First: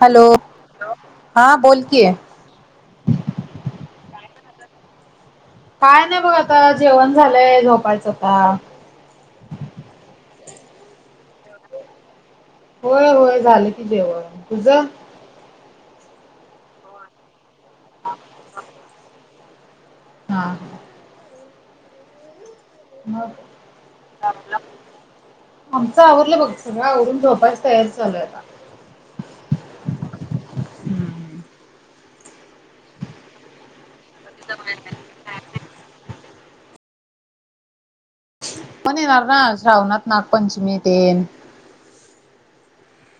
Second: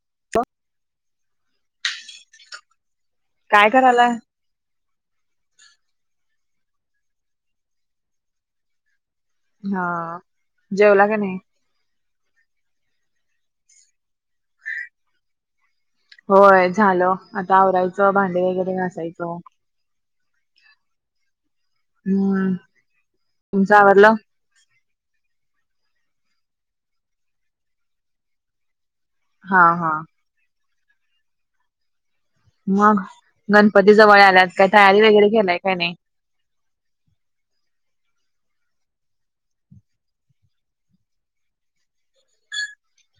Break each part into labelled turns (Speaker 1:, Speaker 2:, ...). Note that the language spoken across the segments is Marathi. Speaker 1: हॅलो हा बोल की.
Speaker 2: काय करालाय?
Speaker 1: काय नाही बघ आता जेवण झालंय झोपायचं आता.
Speaker 2: हा जेवला का नाही?
Speaker 1: होय होय झालं की जेवण. तुझ?
Speaker 2: होय झालं आता आवरायचं भांडे वगैरे घासायचं.
Speaker 1: हा.
Speaker 2: हम्.
Speaker 1: मग आमचं आवरलं बघ सगळं आवरून झोपायस तयार चालूय आता.
Speaker 2: हा हा. मग गणपती जवळ आल्यात काही तयारी वगैरे केलाय काही नाही?
Speaker 1: पण येणार ना श्रवनाथ नागपंचमीत तेन.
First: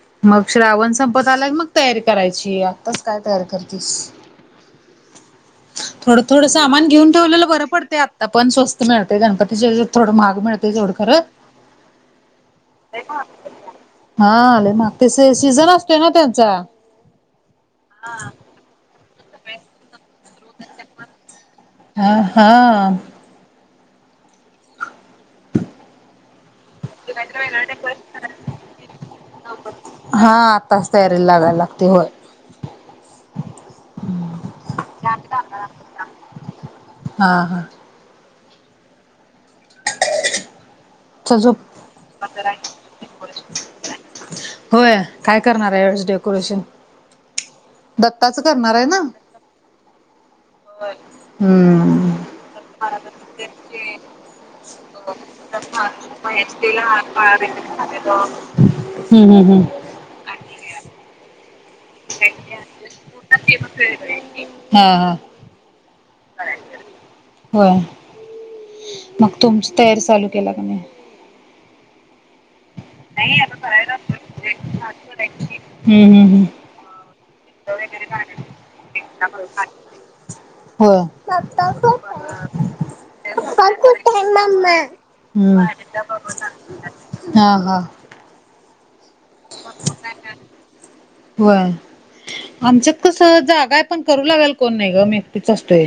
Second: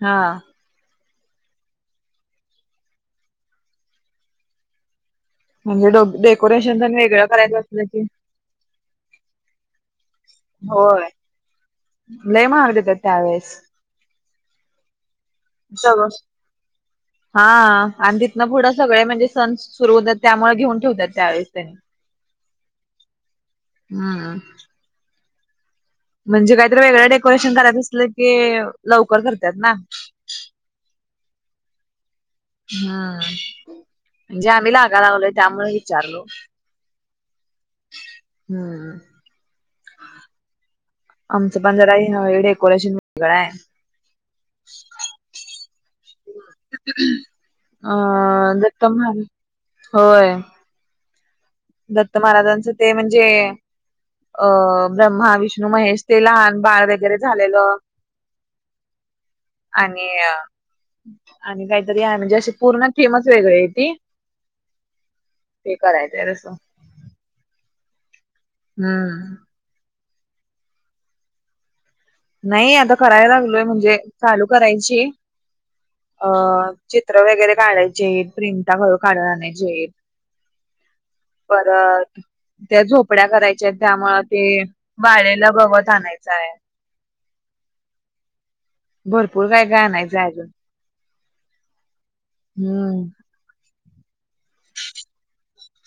Speaker 2: हा.
Speaker 1: मग श्रावण संपत आला क मग तयारी करायची आत्ताच काय तयार करतेस?
Speaker 2: म्हणजे डो
Speaker 1: थोडं थोडं
Speaker 2: डेकोरेशन
Speaker 1: सामान
Speaker 2: तेन
Speaker 1: घेऊन
Speaker 2: वेगळं
Speaker 1: ठेवलेलं
Speaker 2: करायचं
Speaker 1: बरं
Speaker 2: असलं
Speaker 1: पडते
Speaker 2: की
Speaker 1: आत्ता पण स्वस्त मिळते गणपतीच्या थोडं महाग मिळते एवढ
Speaker 2: होय.
Speaker 1: खरं.
Speaker 2: लय महाग देत त्यावेळेस.
Speaker 1: हा आले मग ते सीझन असतो
Speaker 2: सगळं
Speaker 1: ना त्यांचा.
Speaker 2: हा आणि तिथनं पुढं सगळे म्हणजे सण सुरू होतात त्यामुळे घेऊन ठेवतात त्यावेळेस त्यांनी.
Speaker 1: हा हा.
Speaker 2: हा हा. म्हणजे काहीतरी वेगळं डेकोरेशन करायच असलं की लवकर करतात ना.
Speaker 1: हा आत्ताच तयारी लागायला लागते होय.
Speaker 2: हम्म म्हणजे आम्ही लागा लावलोय त्यामुळे विचारलो.
Speaker 1: हा हा.
Speaker 2: हम्म. हा.
Speaker 1: जोप
Speaker 2: डेकोरेशन वेगळं आहे
Speaker 1: होय काय करणार आहे? डेकोरेशन दत्ताच
Speaker 2: अ
Speaker 1: करणार आहे
Speaker 2: दत्त
Speaker 1: ना.
Speaker 2: महाराज होय.
Speaker 1: बर.
Speaker 2: दत्त महाराजांचं ते म्हणजे अं ब्रह्मा विष्णू महेश ते लहान बाळ वगैरे झालेलं.
Speaker 1: हम्म हम् हम्म.
Speaker 2: आणि आणि काय म्हणजे असे पूर्ण थेमच वेगळे आहे ती
Speaker 1: हा हा
Speaker 2: ते करायचंय रते [inaudible]
Speaker 1: होय.
Speaker 2: हम.
Speaker 1: मग तुमची तयारी चालू केला की नाही?
Speaker 2: नाही आता करायला लागलोय म्हणजे चालू करायची
Speaker 1: हम्म हम्म
Speaker 2: अ
Speaker 1: हम्म
Speaker 2: चित्र वगैरे काढायचे आहेत प्रिंटा घळू काढून आणायचे आहेत.
Speaker 1: होय,
Speaker 2: परत त्या झोपड्या करायच्या आहेत त्यामुळं ते वाळलेलं गवत आणायचं आहे.
Speaker 1: [unintelligible] हा, हा,
Speaker 2: भरपूर काय, काय आणयच आहे अजून.
Speaker 1: होय, आमच्यात
Speaker 2: हम्म
Speaker 1: कस जागा आहे पण, करू लागेल कोण नाही ग, मी एकटीच असतोय.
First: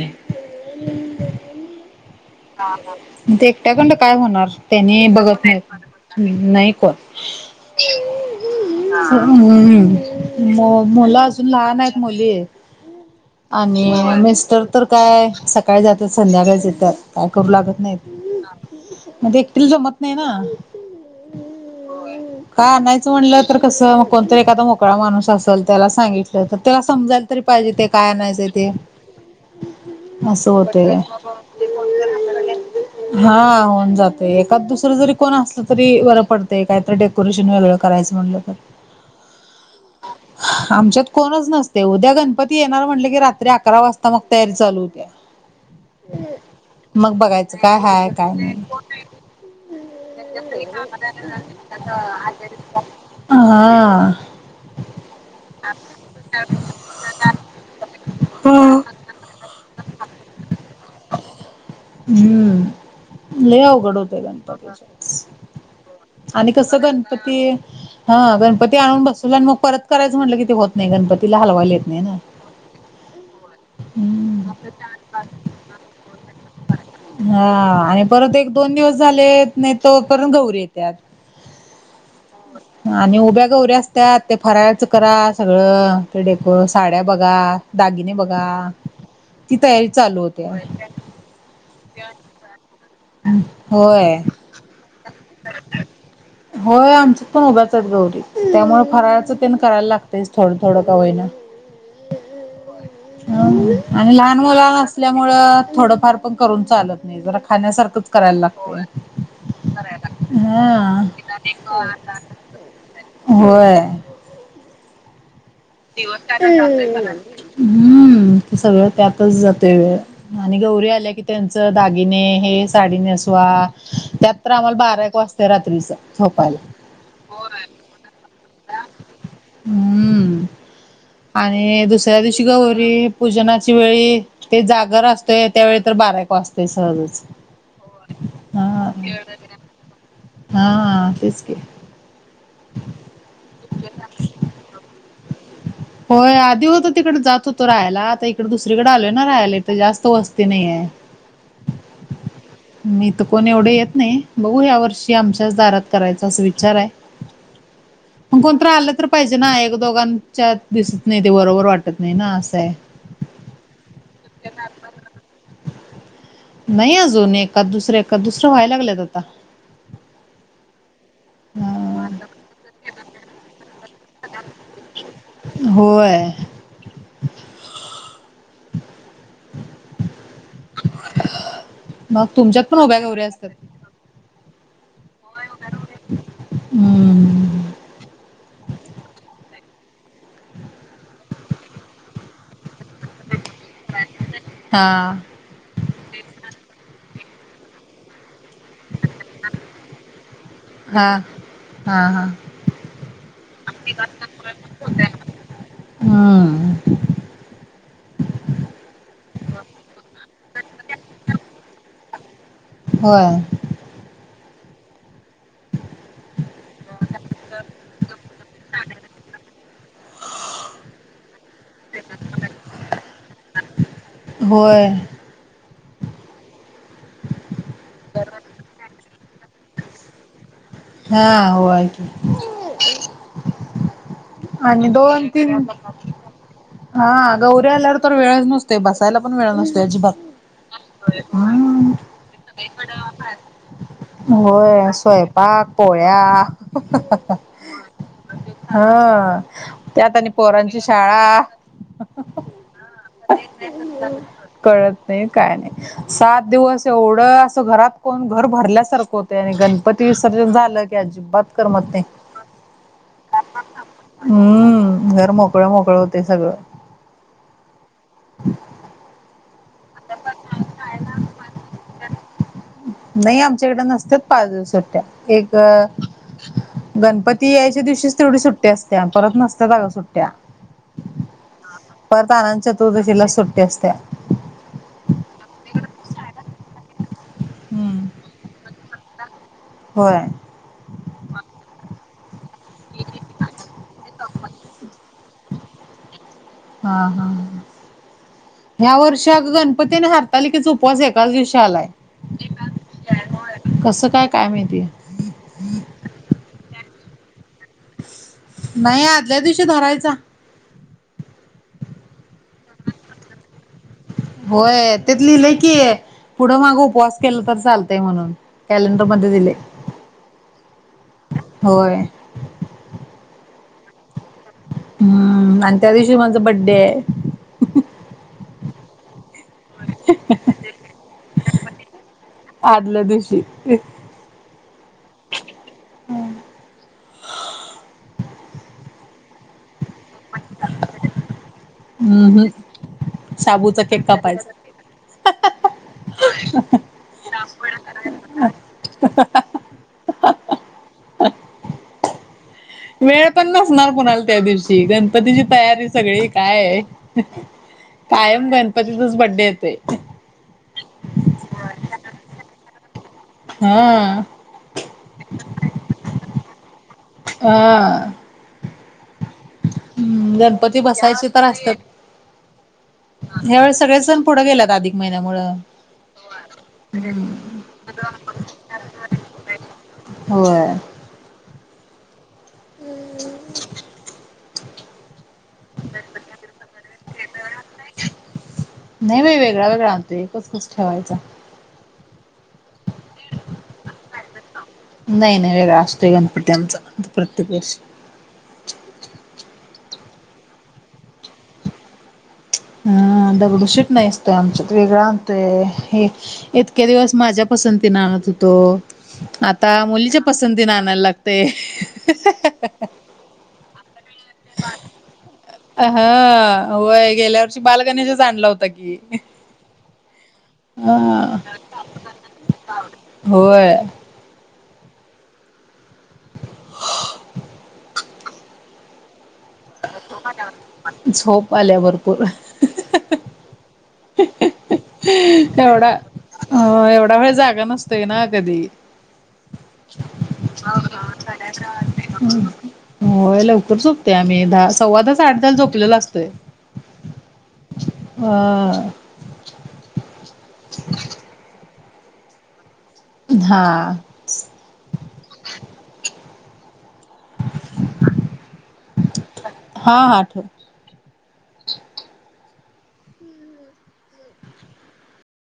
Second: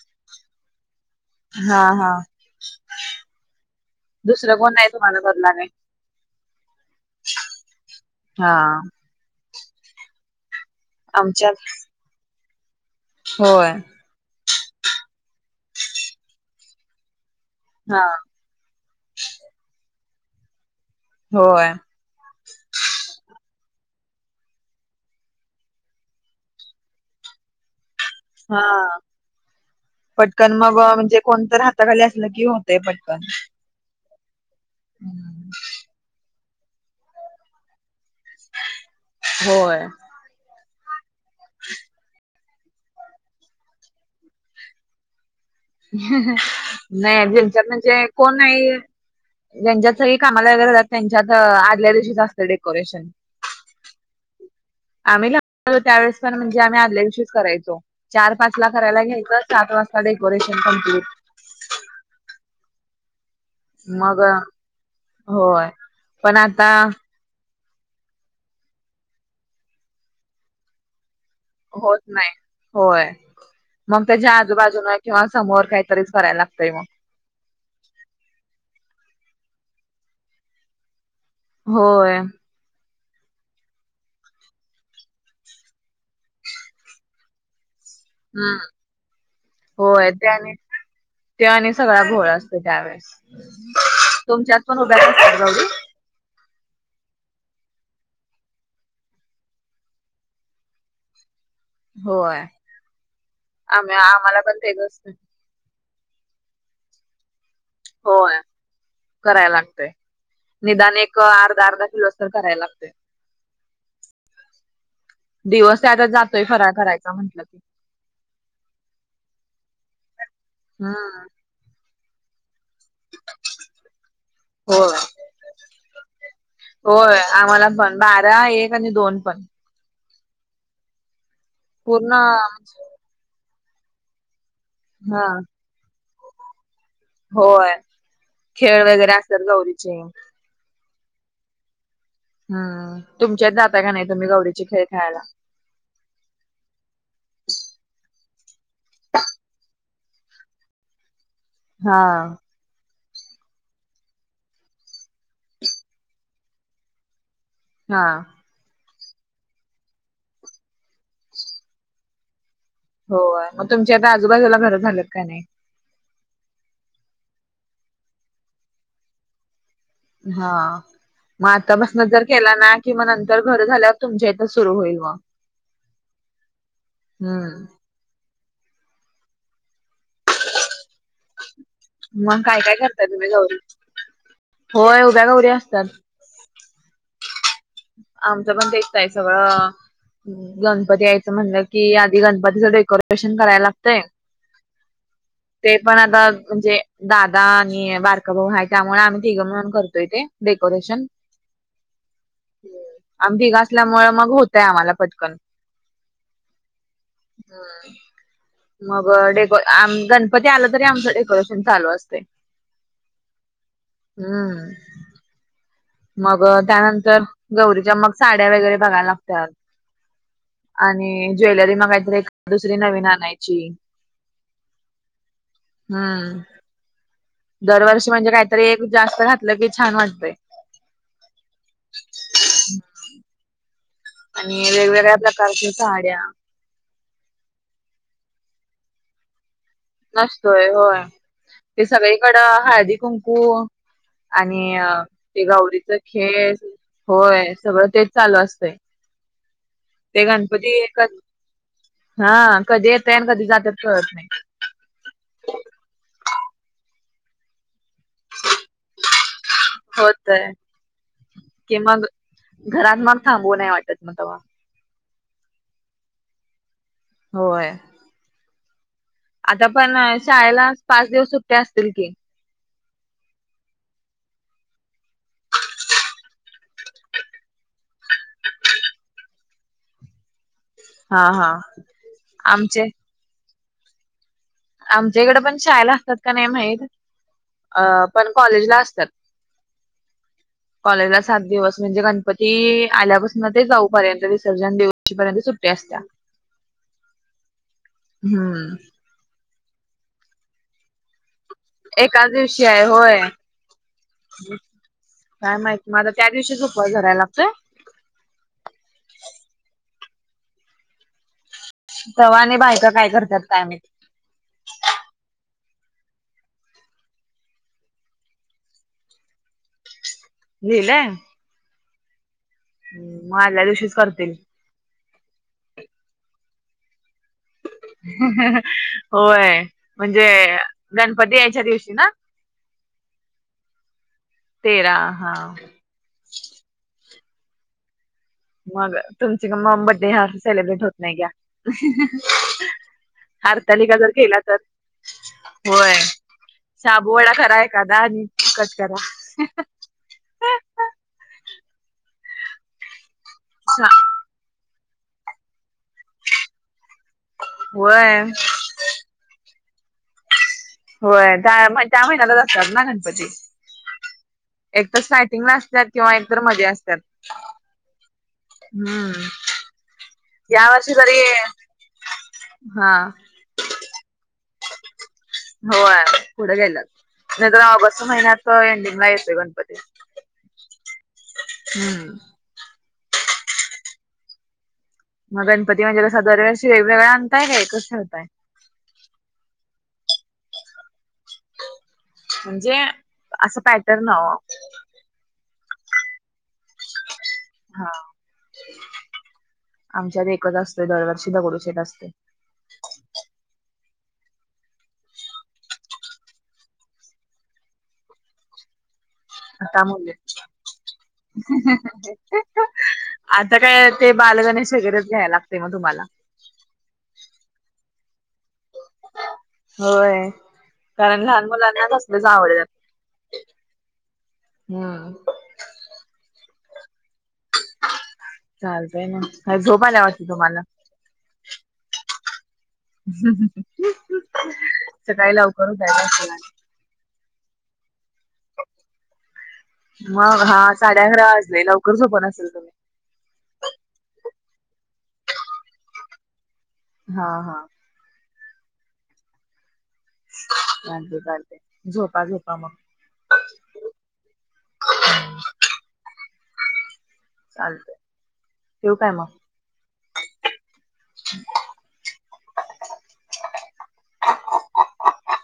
Speaker 2: हा, हा,
Speaker 1: ते एकट्या काढणं काय होणार,
Speaker 2: दुसरं कोण नाही
Speaker 1: त्यानी
Speaker 2: तुम्हाला
Speaker 1: बघत
Speaker 2: बदलाने
Speaker 1: नाही कोण,
Speaker 2: हा,
Speaker 1: हम् मुल अजून
Speaker 2: आमच्यात
Speaker 1: लहान आहेत, मुली आहे
Speaker 2: होय
Speaker 1: आणि मिस्टर तर काय, सकाळी जातात, संध्याकाळी येतात. काय करू लागत नाही,
Speaker 2: हा
Speaker 1: मग ते एकटिल जमत नाही ना,
Speaker 2: होय,
Speaker 1: का नाही, च म्हट तर कस, कोणतरी एखादा मोकळा माणूस असेल, त्याला सांगितलं तर त्याला समजा तरी पाहिजे ते, काय आणायचं
Speaker 2: हा
Speaker 1: ते, असं
Speaker 2: पटकन मग
Speaker 1: होतंय
Speaker 2: म्हणजे, कोणतर हाताखाली असलं की, होतंय पटकन.
Speaker 1: हा होऊन जाते, एकाद दुसरं जरी कोण असलं तरी, बरं पडत काहीतरी डेकोरेशन वगं करायचं म्हणलं तर,
Speaker 2: होय,
Speaker 1: आमच्यात कोणच नसतेय, उद्या गणपती. गणपती येणार म्हटले की, रात्री अकरा वाजता मग तयारी चालू होत्या.
Speaker 2: [unintelligible]
Speaker 1: मग
Speaker 2: नाही
Speaker 1: बघायचं
Speaker 2: जच्यात,
Speaker 1: काय
Speaker 2: म्हणजे
Speaker 1: हाय काय
Speaker 2: कोण नाही, ज्यांच्यात सगळी कामाला वगैरे जातत, त्यांच्यात आदल्या दिवशीच असतं डेकोरेशन.
Speaker 1: हा,
Speaker 2: आम्ही लहान होतो, त्यावेळेस पण म्हणजे आम्ही, आदल्या दिवशीच करायचो. चार पाच ला
Speaker 1: हा
Speaker 2: करायला घ्यायचं, सात वाजता डेकोरेशन कमप्लीट.
Speaker 1: हम्म, ल अवघड
Speaker 2: मग
Speaker 1: होतेय, गणपती
Speaker 2: होय. पण
Speaker 1: आणि
Speaker 2: आता
Speaker 1: कस गणपती, हा गणपती आणून बसलला, आणि मग परत करायचं म्हटलं कि ते होत नाही गणपती
Speaker 2: होत नाही, होय. मग त्याच्या
Speaker 1: हम्म
Speaker 2: आजूबाजून, किंवा समोर काहीतरीच करायला लागतंय मग,
Speaker 1: हा आणि परत एक, दोन, दिवस तेन झाले नाही तंवर परंत गौरी येत्या.
Speaker 2: होय,
Speaker 1: आणि उभ्या गौऱ्या असत्याात, ते फरायचं करा सगळं, ते डेको साड्या बघा, दागिने बघा,
Speaker 2: हम्म
Speaker 1: ती तयारी
Speaker 2: होय
Speaker 1: चालू
Speaker 2: ते आणि
Speaker 1: होतेया.
Speaker 2: ते आणि सगळा्या घोळ असतो, त्यावेेळेस
Speaker 1: होय.
Speaker 2: तुमच्यात पण उभ्या असतात गवरी?
Speaker 1: होय, आमचं आमच्या त पण उभ्याच आहेतगौरी, त्यामुळे फराारचं तेन करायला लागतच, थोडं, थोडं का विहिना,
Speaker 2: होय. आम्ही
Speaker 1: आणि, लहान
Speaker 2: आम्हाला पण
Speaker 1: मुला
Speaker 2: तेच असतंय
Speaker 1: असल्यामुळं, थोडंफार पण करून चालत नाही, जरा खाण्यासारखंच
Speaker 2: होय
Speaker 1: करायला लागत
Speaker 2: करायला लागतंय.
Speaker 1: य,
Speaker 2: निदान एक, अर्धा, अर्धा किलो च तरी करायला लागतय,
Speaker 1: होय,
Speaker 2: दिवस यातच जातोय, फराळ करायचा म्हटलं की,
Speaker 1: हम्म, ते सगळं त्यातच जाते वेळ, आणि गौरी आल्या की
Speaker 2: हम्म
Speaker 1: त्यां तेच दागिने हे, साडी नेसवा, त्यात तर आम्हाला
Speaker 2: होय
Speaker 1: बारा, एक वाजते, रात्रीच झोपायला.
Speaker 2: होय, आम्हाला पण, बारा, एक, आणि दोन पण.
Speaker 1: हम्म, आणि
Speaker 2: पूर्ण
Speaker 1: दुसऱ्या दिवशी, गौरी पूजनाची वेळी, ते जागर
Speaker 2: हा
Speaker 1: असतय, त्यावेळी तर बाराक वाजतोय सहजच.
Speaker 2: होय, खेळ वगैरे असतात गौरीचे.
Speaker 1: हा हा, तेच की.
Speaker 2: हम्म, तुमच्यात जाता का नाही तुम्ही गौरीचे खेळ खेळायला?
Speaker 1: होय, आधी होतो तिकड जात होतो राहायला, आता इकडे दुसरीकडे आलोय ना, राहायला इथं जास्त वस्ती ती नाहीयं.
Speaker 2: हा.
Speaker 1: म इथं कोण एवढे येत नाही, बघू ह्या वर्षी आमच्याच दारात करायचा असं विचार आहे.
Speaker 2: हा.
Speaker 1: कोणत आलं तर पाहिजे ना, एक दोघांच्या दिसत नाही ते बरोबर वाटत नाही ना असंय.
Speaker 2: हो, मग तुमच्या आता आजूबाजूला घरं झालेत की नाही?
Speaker 1: नाही अजून एखाद दुसरं, एखाद दुसरं व्हायला लागलेत आता.
Speaker 2: हा, मग आता पसन
Speaker 1: हा
Speaker 2: जर केला ना, कि म नंतर घर झाल्याव तुमच्या इथं सुरू होईल मग
Speaker 1: होय.
Speaker 2: हम्म,
Speaker 1: मग
Speaker 2: काय
Speaker 1: तुमच्यात
Speaker 2: काय
Speaker 1: पण उभ्या
Speaker 2: करताय
Speaker 1: गौऱ्या
Speaker 2: तुम्ही
Speaker 1: असतात?
Speaker 2: गौरी होय, उभ्या गौरी असतात.
Speaker 1: हम्म,
Speaker 2: आमचं पण तेच आहे, सगळं गणपती यायचं म्हणलं की आधी गणपतीच डेको डेकोरेशन कराय लागतय.
Speaker 1: हा
Speaker 2: ते पण आता म्हणजे दादा आणि बारका भाऊ आहे, त्यामुळे आम्ही तिघ मिळून करतोय तेे डेकोरेशन.
Speaker 1: हा. हा हा.
Speaker 2: आम्ही तिघ असल्यामुळे मग होतय, आम्हाला पटकन.
Speaker 1: हम्म
Speaker 2: हम्म, मग डेको गणपती आला तरी, आमचं डेकोरेशन चालू असतय.
Speaker 1: होय.
Speaker 2: हम्म, मग त्यानंतर गौरीच्या मग, साड्या वगैरे बघाय लागतात. आणि ज्वेलरी मग काहीतरी दुसरी नवीन आणायची.
Speaker 1: होय.
Speaker 2: हम. दरवर्षी म्हणजे काहीतरी एक जास्त घातलं की छान वाटतेय.
Speaker 1: हा होय, आहे की.
Speaker 2: आणि वेगवेगळ्या
Speaker 1: दोन तीन
Speaker 2: प्रकारच्या साड्या.
Speaker 1: हा गौरी आल्यावर तर वेळच नसतोय बसाय. बसायला पण वेळ नसतोय अजिबात.
Speaker 2: नसतोय होय. होय. आणि
Speaker 1: होय
Speaker 2: ते
Speaker 1: स्वयंपाक
Speaker 2: गौरीच
Speaker 1: पोळ्या
Speaker 2: खेळ होय, सगळं तेच चालू असतय.
Speaker 1: हा त्यात आणि पोरांची शाळा.
Speaker 2: हा कधी येतय, कधी जातात कळत नाही.
Speaker 1: कळत नाही, काय नाही सात दिवस एवढं असं घरात कोण घर भरल्या सारख होतेय आणि गणपती
Speaker 2: होतय
Speaker 1: विसर्जन झालं की, अजिबात
Speaker 2: कि
Speaker 1: करमत नाही.
Speaker 2: मग घरात मग थांबू नाही वाटत मग तव्हा.
Speaker 1: हम्म घर मोकळं मोकळं होतय सगळ.
Speaker 2: होय. आता पण शाळेला पाच दिवस सुट्ट्या असतील की.
Speaker 1: नाही, आमच्या कडे नसत्यात पाच दिव सुट्ट्या एक गणपती यायच्या दिवशीच तेवढी सुट्टी असत्या, परत नसत्यात अगं सुट्ट्या.
Speaker 2: हा हा
Speaker 1: परत अनंत
Speaker 2: आमचे
Speaker 1: चतुर्थीला सुट्टी असत्या.
Speaker 2: आमच्या कडे पण शाळेला असतात का नाही माहीत, अ
Speaker 1: हम्म
Speaker 2: पण कॉलेजला असतात.
Speaker 1: होय
Speaker 2: कॉलेजला सात दिवस म्हणजे गणपती आल्यापासून ते जाऊपर्यंत विसर्जन दिवशीपर्यंत सुट्टी असत
Speaker 1: हा हां हां
Speaker 2: हम्म
Speaker 1: ह्या वर्ष अगण प त्याने हरताली की च उपवास एकाच दिवशी आलाय
Speaker 2: एकाच दिवशी आहे होय
Speaker 1: कसं काय काय माहिती
Speaker 2: काय माहिती मझला त्या दिवशीच उपयस घराय लागतोय
Speaker 1: नाही आदल्या दिवशी धरायचा
Speaker 2: तवा आणि बायका काय करतात कायम
Speaker 1: होय तेतली लैकी ये पुढं माग उपवास केला तर चालतय म्हणून कॅलेंडर मध्ये दिले
Speaker 2: लला
Speaker 1: होय
Speaker 2: ह म आल्या दिवशीच करतील
Speaker 1: हम्म आणि त्या दिवशी माझ बड्डे आहे
Speaker 2: होय म्हणजे गणपती यायच्या दिवशी ना
Speaker 1: आदल्या दिवशी
Speaker 2: तेरा हा मग तुमच म बड्डे हा अस सेलिब्रेट होत नाही ग्या
Speaker 1: हम्म हम्म शाबूचा
Speaker 2: हारतालिका
Speaker 1: केक
Speaker 2: जर केला तर
Speaker 1: कापायचा
Speaker 2: होय साबूवाडा खरा आहे कादा आणि कट करा
Speaker 1: ह वेळ पण
Speaker 2: शा
Speaker 1: नसणार कणाला त्या दिवशी गणपतीची तयारी सगळी काय
Speaker 2: होय
Speaker 1: कायम गणपतीचाच बड्डे येतय
Speaker 2: होय त्या त्या महिन्यालाच असतात ना गणपती
Speaker 1: हा
Speaker 2: एक तरर फयटिंग ला असतात किंवा एकतर मज असतात
Speaker 1: हा
Speaker 2: हम्म
Speaker 1: हम्म
Speaker 2: या
Speaker 1: गणपती
Speaker 2: वर्षी जरी
Speaker 1: बसायचे
Speaker 2: हा
Speaker 1: ह्या वेळे सगळे सण पुढे गेलेत अधिक महिन्यामुळ
Speaker 2: होय पुढे गेयला नाही तरर ऑगस्ट महिन्यात एंडिंगला येतोय गणपती
Speaker 1: होय
Speaker 2: हम्म
Speaker 1: हम्म
Speaker 2: मग गणपती म्हणजे कससा दरव्यार्षी वेगवेगळळा आणताय काय कसं होतय
Speaker 1: नाही बाई वेगळा वेगळा आणतो एकस कच ठेवायचा
Speaker 2: म्हणजे असं पॅटर्न
Speaker 1: नाही नाही वेगळा असतोय गणपती आमचा प्रत्येक वर्ष
Speaker 2: हा आमच्यात एकत असते दरवर्षी दगडू शेत असते
Speaker 1: हम दगडूशीट नाही असतय आमच्यात वेगळं आणतोय हे इतके दिवस माझ्या पसंतीने आणत होतो आता मुलीच्या पसंतीने आणायला लागते
Speaker 2: आता काय ते बालगण शगरच घ्यायला लागते मग
Speaker 1: अ ह
Speaker 2: तुम्हाला
Speaker 1: होय गेल्या वर्षी बालगणेशच आणला होता की
Speaker 2: होय
Speaker 1: हा
Speaker 2: कारण लहान मुलांनाच असल्याच आवड
Speaker 1: होय
Speaker 2: हो
Speaker 1: ह
Speaker 2: चालतय ना काय झोप आल्या वाटत तुम्हाला
Speaker 1: झोप आल्या भरपूर
Speaker 2: [unintelligible] लवकर
Speaker 1: एवढा
Speaker 2: उठायचं असेल आणि
Speaker 1: अ एवढा वेळ जागा नसतोय ना कधी?
Speaker 2: मग हा साडे अकरा वाजले, लवकर झोपत असेल तुम्ही?
Speaker 1: होय, लवकर झोपतोय आम्ही, दहा सव्वादहा साडेदहा ला झोपलेलो असतोय.
Speaker 2: हा हा.
Speaker 1: हा.
Speaker 2: चालतयं चालतयं झोपा झोपा मग.
Speaker 1: हा.
Speaker 2: चालतयं ठेवू काय मग?
Speaker 1: हा हा, ठेव.